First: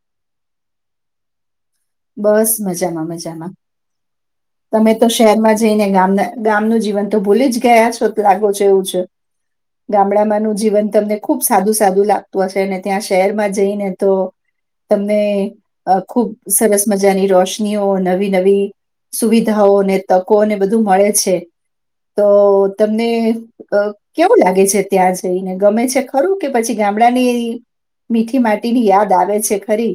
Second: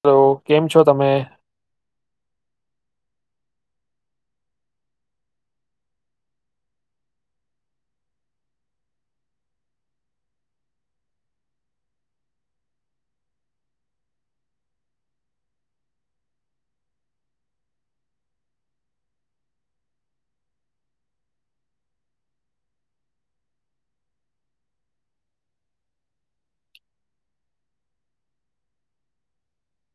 Hello કેમ છો તમે બસ મજામાં મજામાં તમે તો શહેરમાં જઈને ગામના ગામનું જીવન તો ભૂલી જ ગયા છો લાગો છો એવું છે ગામડામાંનું જીવન તમને ખુબ સાદું સાદું લાગતું હશે અને ત્યાં શહેરમાં જઈને તો તમને અ ખુબ સરસ મજાની રોશનીઓ નવી નવી સુવિધાઓ ને તકોને બધું મળે છે તો તમને કેવું અ લાગે છે ત્યાં જઈને ગમે છે ખરું કે પછી ગામડાની મીઠી માટીની યાદ આવે છે ખરી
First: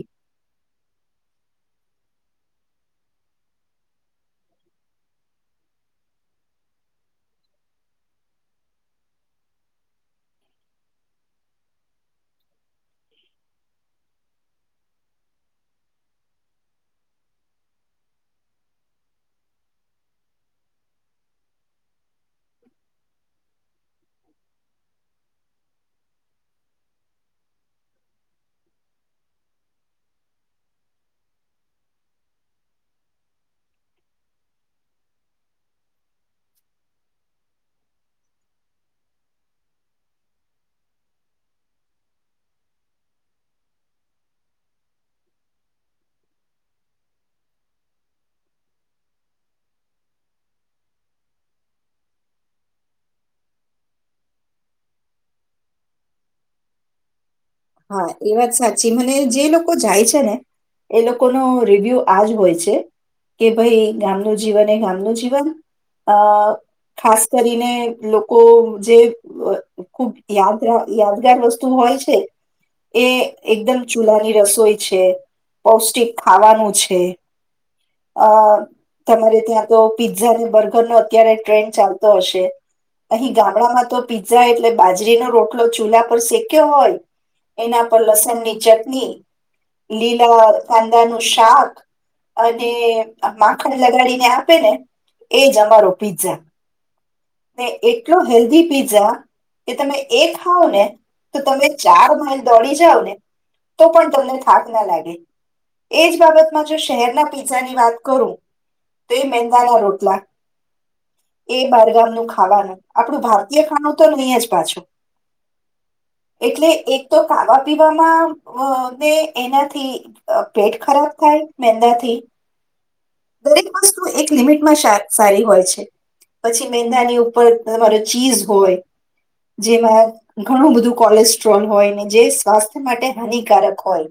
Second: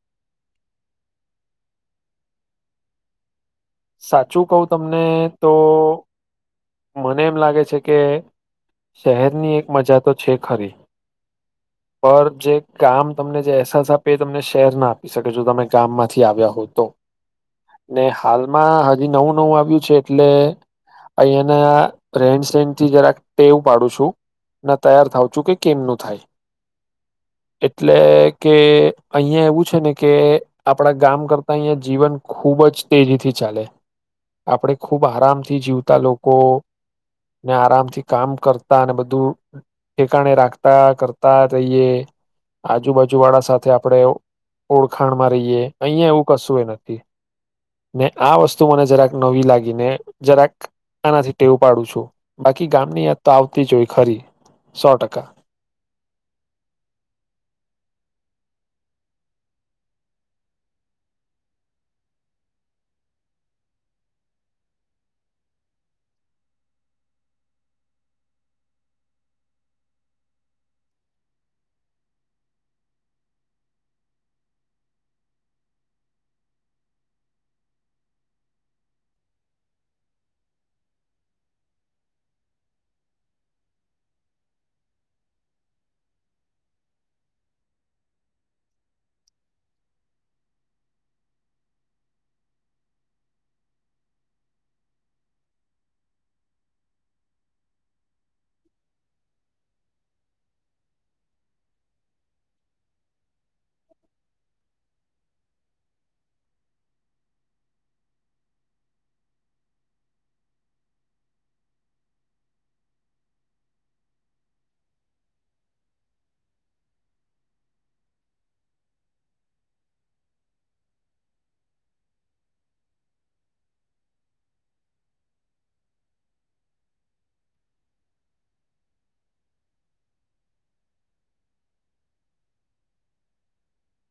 સાચું કહું તમને તો મને એમ લાગે છે કે શહેરની એક મજા તો છે ખરી પર જે કામ તમને જે અહેસાસ આપે એ તમને શહેર ના આપી શકે જો તમે ગામમાંથી આવ્યા હો તો ને હાલ માં હજી નવું નવું આવ્યું છે એટલે અહિયાંના રેન સેન થી જરાક ટેવ પાડું છું ના તૈયાર થાવું છું કે કેમનું થાય એટલે કે અહંયા એવું છે ને કે આપડા ગામ કરતા અહિયાયા જીવન ખુબ જ તેજીથી ચાલે આપણેે ખુબ આરામથી જીવતા લોકો ને આરામથી કામ કરતા બધું ઠેકાણે રાખતા કરતા રહીયએ આજુબાજુ વાળા સાથે આપણે ઓળખાણમાં રહીએ અહિયાં એવું કશું એ નથી ને આ વસ્તુ મને જરાક નવી લાગી ને જરાક આનાથી ટેવું પાડું છું બાકી ગામની યાદ તો આવતી જ હોય ખરી સો ટકા હા એ વાત સાચી મને જે લોકો જાય છે ને એ લોકોનો રિવ્યુ આજ હોય છે કે ભાઈ ગામનું જીવન એ ગામનું જીવન અ ખાસ કરીને લોકો જે ખુબ યાદ યાદગાર વસ્તુ હોય છે એ એકદમ ચૂલાની રસોઈ છે પૌષ્ટિક ખાવાનું છે અ તમારે ત્યાં તો પીઝ્ઝા અનેને બર્ગર નો અત્યારે ટ્રેન્ડ ચાલતો હશે અહી ગામડામાં તો પીઝ્ઝા એટલે બાજરીનો રોટલો ચૂલા પર શેક્યો હોય એના પર લસણ ની ચટણી લીલા કાંદાનું શાક અને મા માખણ લગાડીને આપે ને એજ અમારો પીઝા ને એટલો હેલ્ધી પીઝા કે તમે એ ખાવ ને તો તમે ચાર માઇલ દોડી જઓ ને તો પણ તમને થાક ના લાગે એજ બાબતમાં જો શહેરના પીઝાની વાત કરું તો એ મેંદાના રોટલા એ બારગામ ખાવાનું આપણું ભારતીય ખાણું તો નહી જ પાછું એટલે એક તો ખાવા પીવામાંને એનાથી પેટ ખરાબ થાય મેંદાથી દરેક વસ્તુ એક લિમિટમાં સા સારી હોય છે પછી મેંદાની ઉપર તમારો ચીઝ હોય જેમાં ઘણું બધું કોલેસ્ટ્રોલ હોય ને જે સ્વાસ્થ્ય માટે હાનિકારક હોય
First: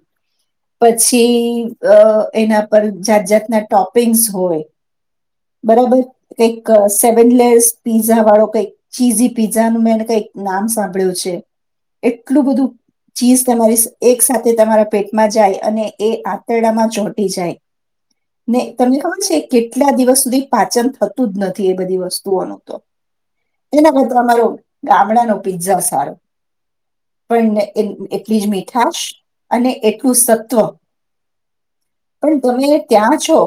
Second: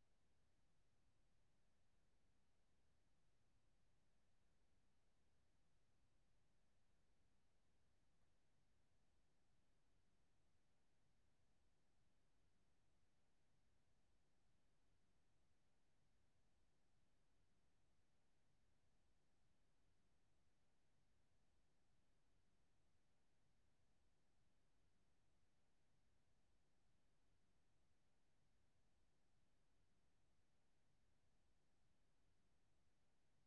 પછી એના પર જાત જાતના ટોપિંગ્સ હોય બરાબર લાઇક એટલે સ પીઝા વાળો કઈક ચીઝી પીઝા નું મેં કઈક નામ સાંભળ્યું છે, એટલું બધું ચીઝ તમારી એક સાથે તમારા પેટમાં જાય અને એ આંતરડામાં ચોટી જાય ને તમને ખબર છે કેટલા દિવસ સુધી પાચન થતું જ નથી એ બધી વસ્ત એના કરતા અમારો ગામડાનો પીઝા સારો પણ એટલી જ મીઠાશ અને એટલું સત્વ પણ તમે ત્યાં છો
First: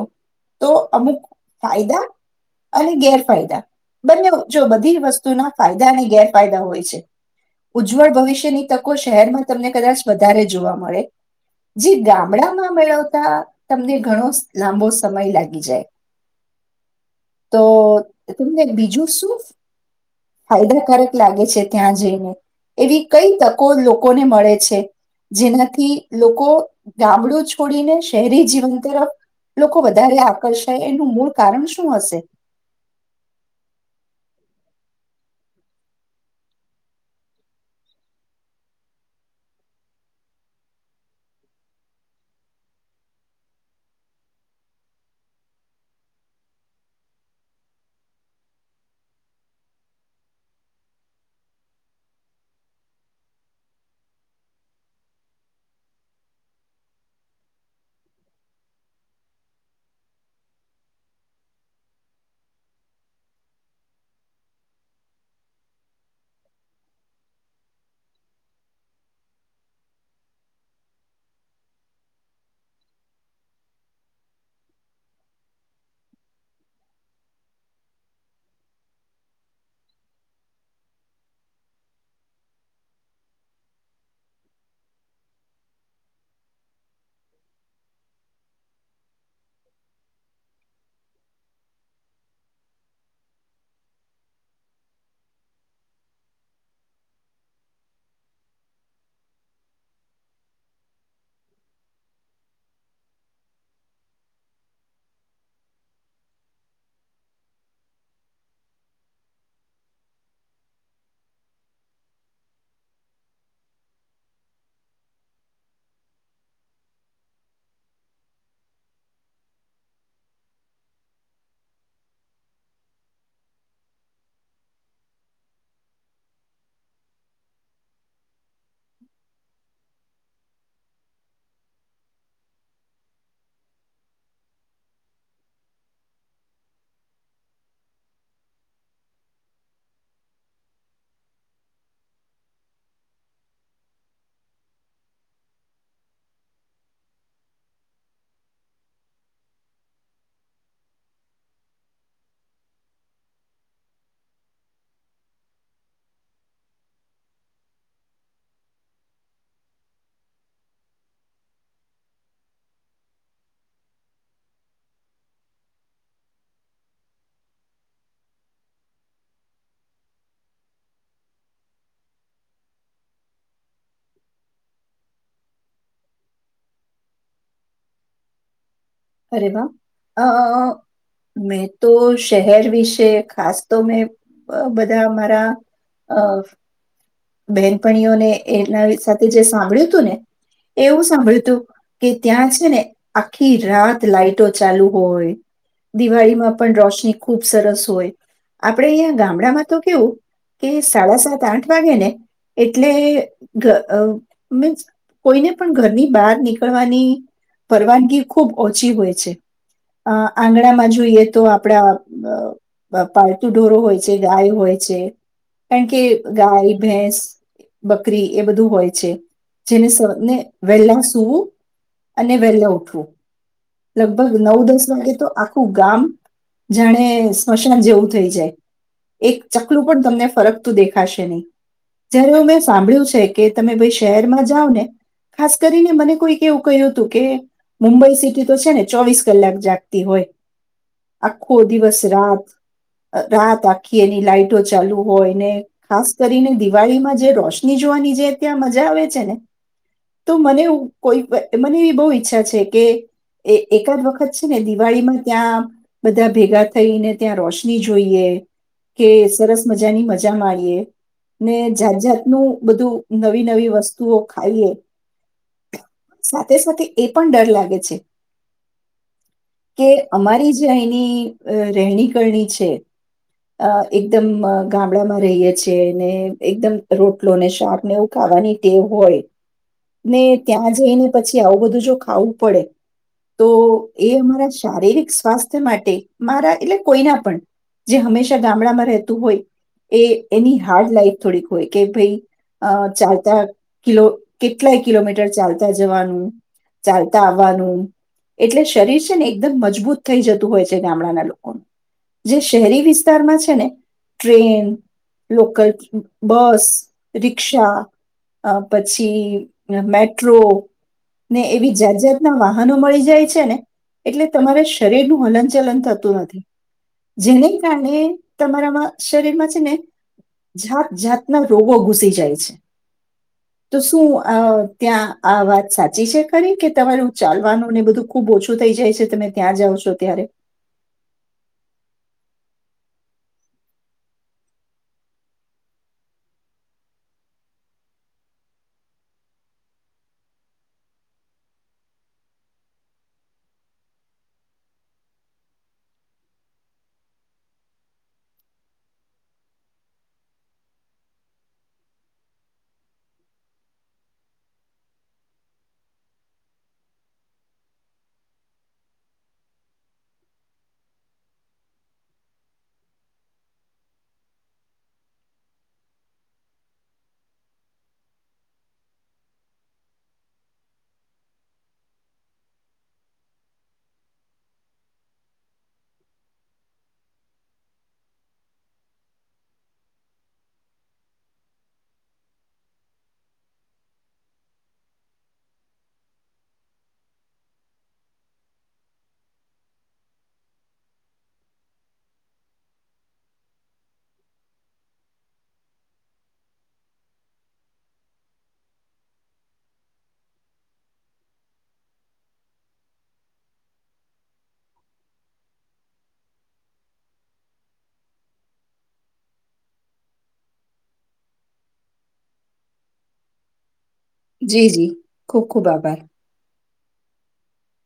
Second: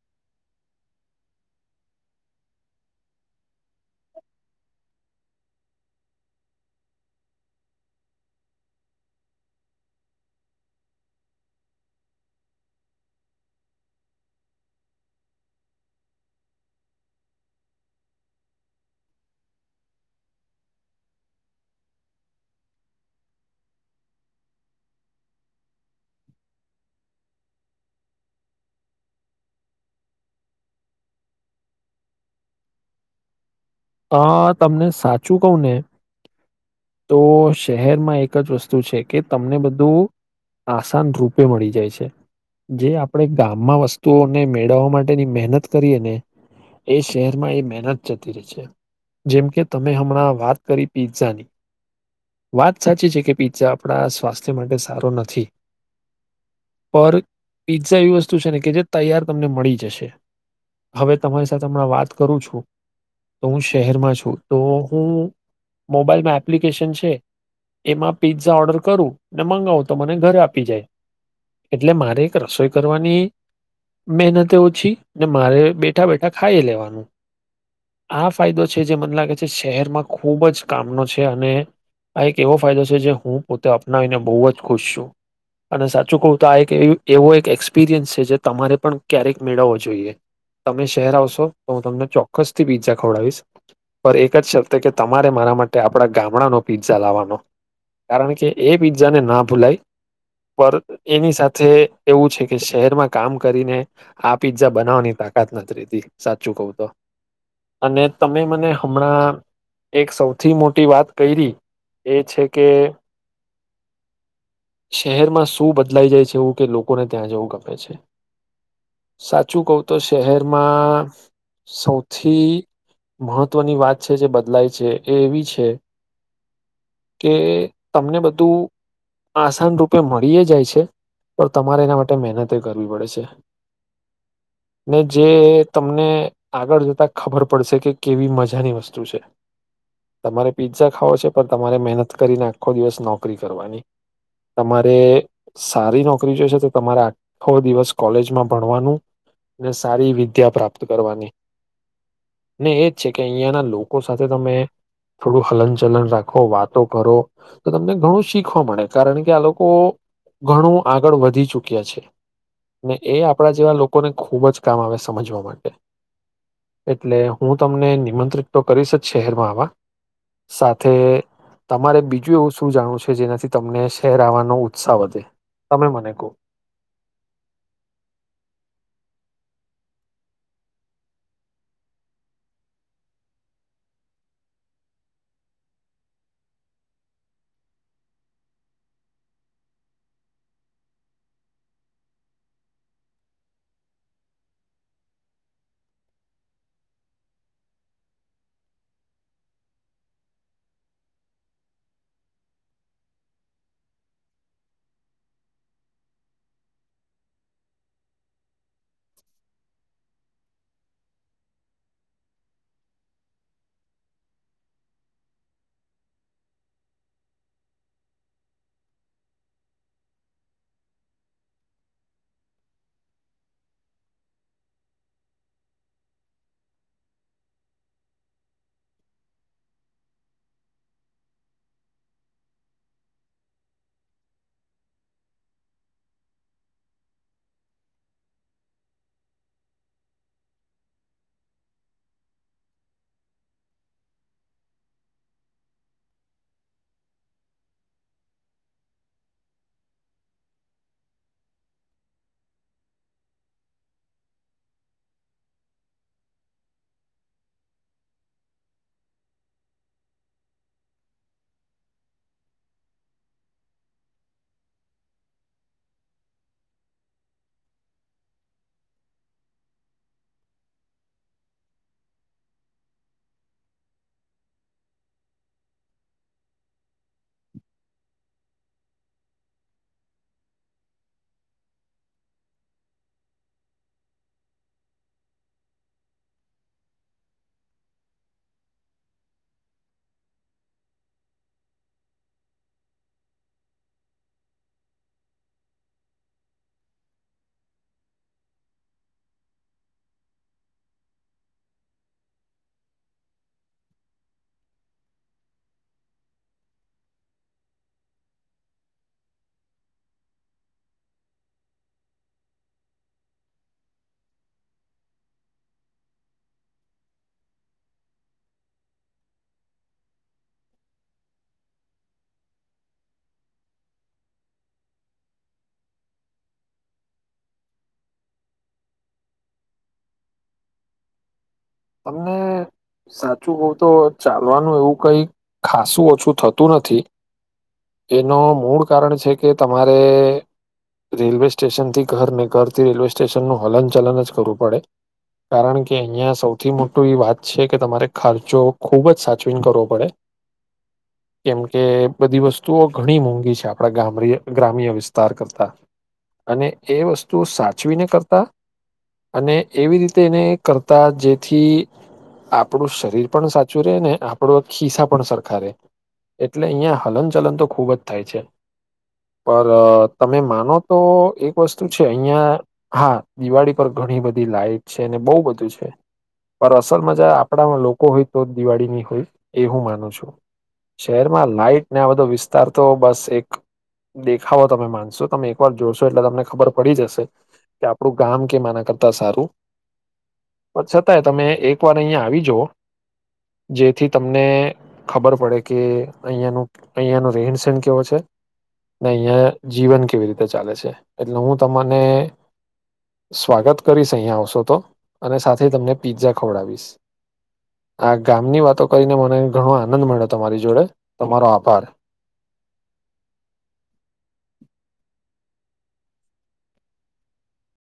તો અમુક ફાયદા અને ગેરફાયદા બંને જો બધી વસ્તુના ફાયદા અને ગેરફાયદા હોય છે, ઉજ્જવળ ભવિષ્યની તકો શહેરમાં તમને કદાચ વધારે જોવા મળે જે ગામડામાં મેળવતા તમને ઘણો લાંબો સમય લાગી જાય તો તમને બીજું શું ફાયદાકારક લાગે છે ત્યાં જઈને એવી કઈ તકો લોકોને મળે છે, જેનાથી લોકો ગામડું છોડીને શહેરી જીવન તરફ લોકો વધારે આકર્ષાય એનું મૂળ કારણ શું હશે? અ તમને સાચું કહું ને તો શહેરમાં એક જ વસ્તુ છે કે અ તમને બધું આસાન રૂપે મળી જાય છે જે આપણે ગામમાં વસ્તુઓને મેળવવા માટેની મહેનત કરીએ ને એ શહેરમાં એ મહેનત જતી રહે છે. જેમ કે તમે હમણાં વાત કરી પીઝ્ઝાની વાત સાચી છે કે પીઝ્ઝા આપણા સ્વાસ્થ્ય માટે સારો નથી પર પીઝ્ઝા એવી વસ્તુ છે ને કે જે તૈયાર તમને મળી જશે હવે તમારી સાથે હમણાં વાત કરું છું તો હું શહેરમાં છું તો હું મોબાઈલમાં એપ્લિકેશન છે, એમાં પિઝઝા ઓર્ડર કરું ને મંગાવું તો મને ઘરે આપી જાય એટલે મારે એક રસોઈ કરવાની મહેનતે ઓછી ને મારે બેઠા બેઠા ખાઈ લેવાનું. આ ફાયદો છે જે મને લાગે છે શહેરમાં ખૂબ જ કામનો છે અને આ એક એવો ફાયદો છે જે હું પોતે અપનાવીને બહુ જ ખુશ છું અને સાચું કહું તો આ એક એ એવો એક એક્સપિરિયન્સ છે જે તમારે પણ ક્યારેક મેળવવો જોઈએ તમે શહેર આવશો તો હું તમને ચોક્કસથી પીઝા ખડાવીશ એક જ શ કે તમારે મારા માટે આપણા ગામડાનો પીઝા લાવવાનો કારણ કે એ પીઝાને ના ભૂલાય પણ એની સાથે એવું છે કે શહેરમાં કામ કરીને આ પીઝા બનાવવાની તાકાત નથી રહતી સાચું કહું તો અને તમે મને હમણાં એક સૌથી મોટી વાત કરી એ છે કે શહેરમાં શું બદલાઈ જાય છે એવું કે લોકોને ત્યાં જવું ગમેે છે સાચું કહું તો શહેરમાં સૌથી સથી મહત્વની વાત છે જે બદલાય છે એ એવી છે કે તમને બધું આસાન રૂપે મળી જાય છે પણ તમારે એના માટે મહેનતે કરવી પડે છે ને જે તમને આગળ જતા ખબર પડશે કે કેવી મજાની વસ્તુ છે તમારે પિ્ઝા ખાવો છે પણ તમારે મહેનત કરીને આખો દિવસ નોકરી કરવાની તમારે સારી નોકરી જોશે તો તમારે આખો દિવસ કોલેજમાં ભણવાનું ને સારી વિદ્યા પ્રાપ્ત કરવાની. ને એજ છે કે અહીંયાના લોકો સાથે તમે થોડું હલનચલન રાખો વાતો કરો તો તમને ઘણું શીખવા મળે કારણ કે આ લોકો ઘણું આગળ વધી ચુક્યા છે ને એ આપણા જેવા લોકોને ખૂબ જ કામ આવે સમજવા માટે એટલે હું તમને નિમંત્રિત તો કરીશ જ શહેરમાં આવા સાથે તમારે બીજું એવું શું જાણવું છે જેનાથી તમને શહેર આવવાનો ઉત્સાહ વધે તમે મને કહો અરે વાહ અ મેં તો શહેર વિશે ખાસ તો મેં બધા મારા અ બહેનપણીઓને એના સાથે જે સાંભળ્યું હતું ને એ એવું સાંભળ્યું હતું કે ત્યાં છે ને આખી રાત લાાઈટો ચાલુ હોય દિવાળીમાં પણ રોશની ખુબ સરસ હોય આપણેે અહીંયા ગામડામાં તો કેવું કે સાડા સાત આઠ વાગે ને એટલે મીન્સ કોઈને પણ ઘરની બહાર નીકળવાની પરવાનગી ખુબ ઓછી હોય છે આંગણામાં જોઈએ તો આપડા પાળતુ ઢોરો હોય છે ગાય હોય છે કારણ કે ગાય ભેંસ બકરી એ બધું હોય છે જેનેને વહેલા સૂવું અને વહેલા ઉઠવું લગભગ નવ દસ વાગે તો આખું ગામ જાણે સ્મશાન જેવું થઈ જાય એક ચકલું પણ તમને ફરક તું દેખાશે નહી જયારે હમેં સાંભળ્યું છે કે તમે ભાઈ શહેરમાં જાવ ને ખાસ કરીને મને કોઈક એવું કહ્યું હતું કે મુંબઈ સિટી તો છે ને ચોવીસ કલાક જાગતી હોય આખો દિવસ રાત રાત આખી એની લાઈટો ચાલુ હોય ને ખાસ કરીને દિવાળીમાં જે રોશની જોવાની જે ત્યાં મજા આવે છે ને તો મને કોઈ મને એવી બહુ ઈચ્છા છે કે એકાદ વખત છે ને દિવાળીમાં ત્યાં બધા ભેગા થઈને ત્યાં રોશની જોઈએ કે સરસ મજાની મજા માણીએ ને જાત જાતનું બધું નવી નવી વસ્તુઓ ખાઈએ સાથે સાથે એ પણ ડર લાગે છે કે અમારી જે અહીની રહેણી કરણી છે. અ એકદમ ગામડામાં રહીએ છ છેએ ને એકદમ રોટલો ને શાકને એવું ખાવાની ટે હોય ને ત્યાં જઈને પછી આવું બધું જો ખાવું પડે તો એ અમારા શારીરિક સ્વાસ્થ્ય માટે મારા એટલે કોઈના પણ જે હંમેશા ગામડામાં રહેતું હોય એ એની હાર્ડ લાઈફ થોડીક હોય કે ભાઈ ચાલતા કિલો કેટલાય કિલોમીટર ચાલતા જવાનું ચાલતા આવવાનું એટલે શરીર છે ને એકદમ મજબૂત થઈ જતું હોય છે ગામડાના લોકોનું જે શહેરી વિસ્તારમાં છે ને ટ્રેન લોકલ બસ રિક્ષા પછી મેટ્રો ને એવી જાત જાતના વાહનો મળી જાય છે ને એટલે તમારે શરીરનું હલન ચલન થતું નથી. જેને કારણે તમારામાં શરીરમાં છે ને જાત જાતના રોગો ઘૂસી જાય છે તો શું આ ત્યાં આ વાત સાચી છે ખરી કે તમારું ચાલવાનું ને બધું ખૂબ ઓછું થઈ જાય છે તમે ત્યાં જાઓ છો ત્યારે તમને સાચું બહુ તો ચાલવાનું એવું કઈ ખાસું ઓછું થતું નથી એનું મૂળ કારણ છે કે તમારે રેલવે સ્ટેશનથી ઘરને ઘરથી રેલવે સ્ટેશનનું હલન ચલન જ કરવું પડે કારણ કે અહીયાંયા સૌ સૌથી મોટું એ વાત છે કે તમારે ખર્ચો ખૂબ જ સાચવીને કરવો પડે કેમકે બધી વસ્તુઓ ઘણી મોંઘી છે આપણા ગ્રામ્ય વિસ્તાર કરતા અને એ વસ્તુ સાચવીને કરતા અને એવી રીતે એને કરતા જે થી આપણું શરીર પણ સાચું રે ને આપણો ખિસ્સા પણ સરખા રહેે એટલે અહિયાં હલન ચલન તો ખૂબ જ થાય છે પર તમે માનો તો એક વસ્તુ છે અહિયાં હા દિવાળી પર ઘણી બધી લાઈઇટ છે ને બહુ બધું છે. પર અસલમાંજા આપણા લોકો હોય તો જ દિવાળીની હોય એ હું માનું છું શહેરમાં લાઈટ ને આ બધો વિસ્તાર તો બસ એક દેખાવો તમે માનશો તમે એકવાર જોશો એટલે તમને ખબર પડી જશે કે આપણું ગામ કે મા આના કરતા સારું છતાંય તમે એક વાર અહિયાંયા આવી જુઓ જેથી તમને ખબર પડે કે અહિયાનું અહીંયા નું રેણ સેણ કેવો છે ને અહિયાંયા જીવન કેવી રીતે ચાલે છે એટલે હું તમને સ્વાગત કરીશ અહીયાંયા આવશો તો અને તમને પીઝા ખવડાવીશ આ ગામની વાતો કરીને મને ઘણો આનંદ મળ્યો તમારી જોડે તમારો આભાર. જી જી ખૂબ ખૂબ આભાર.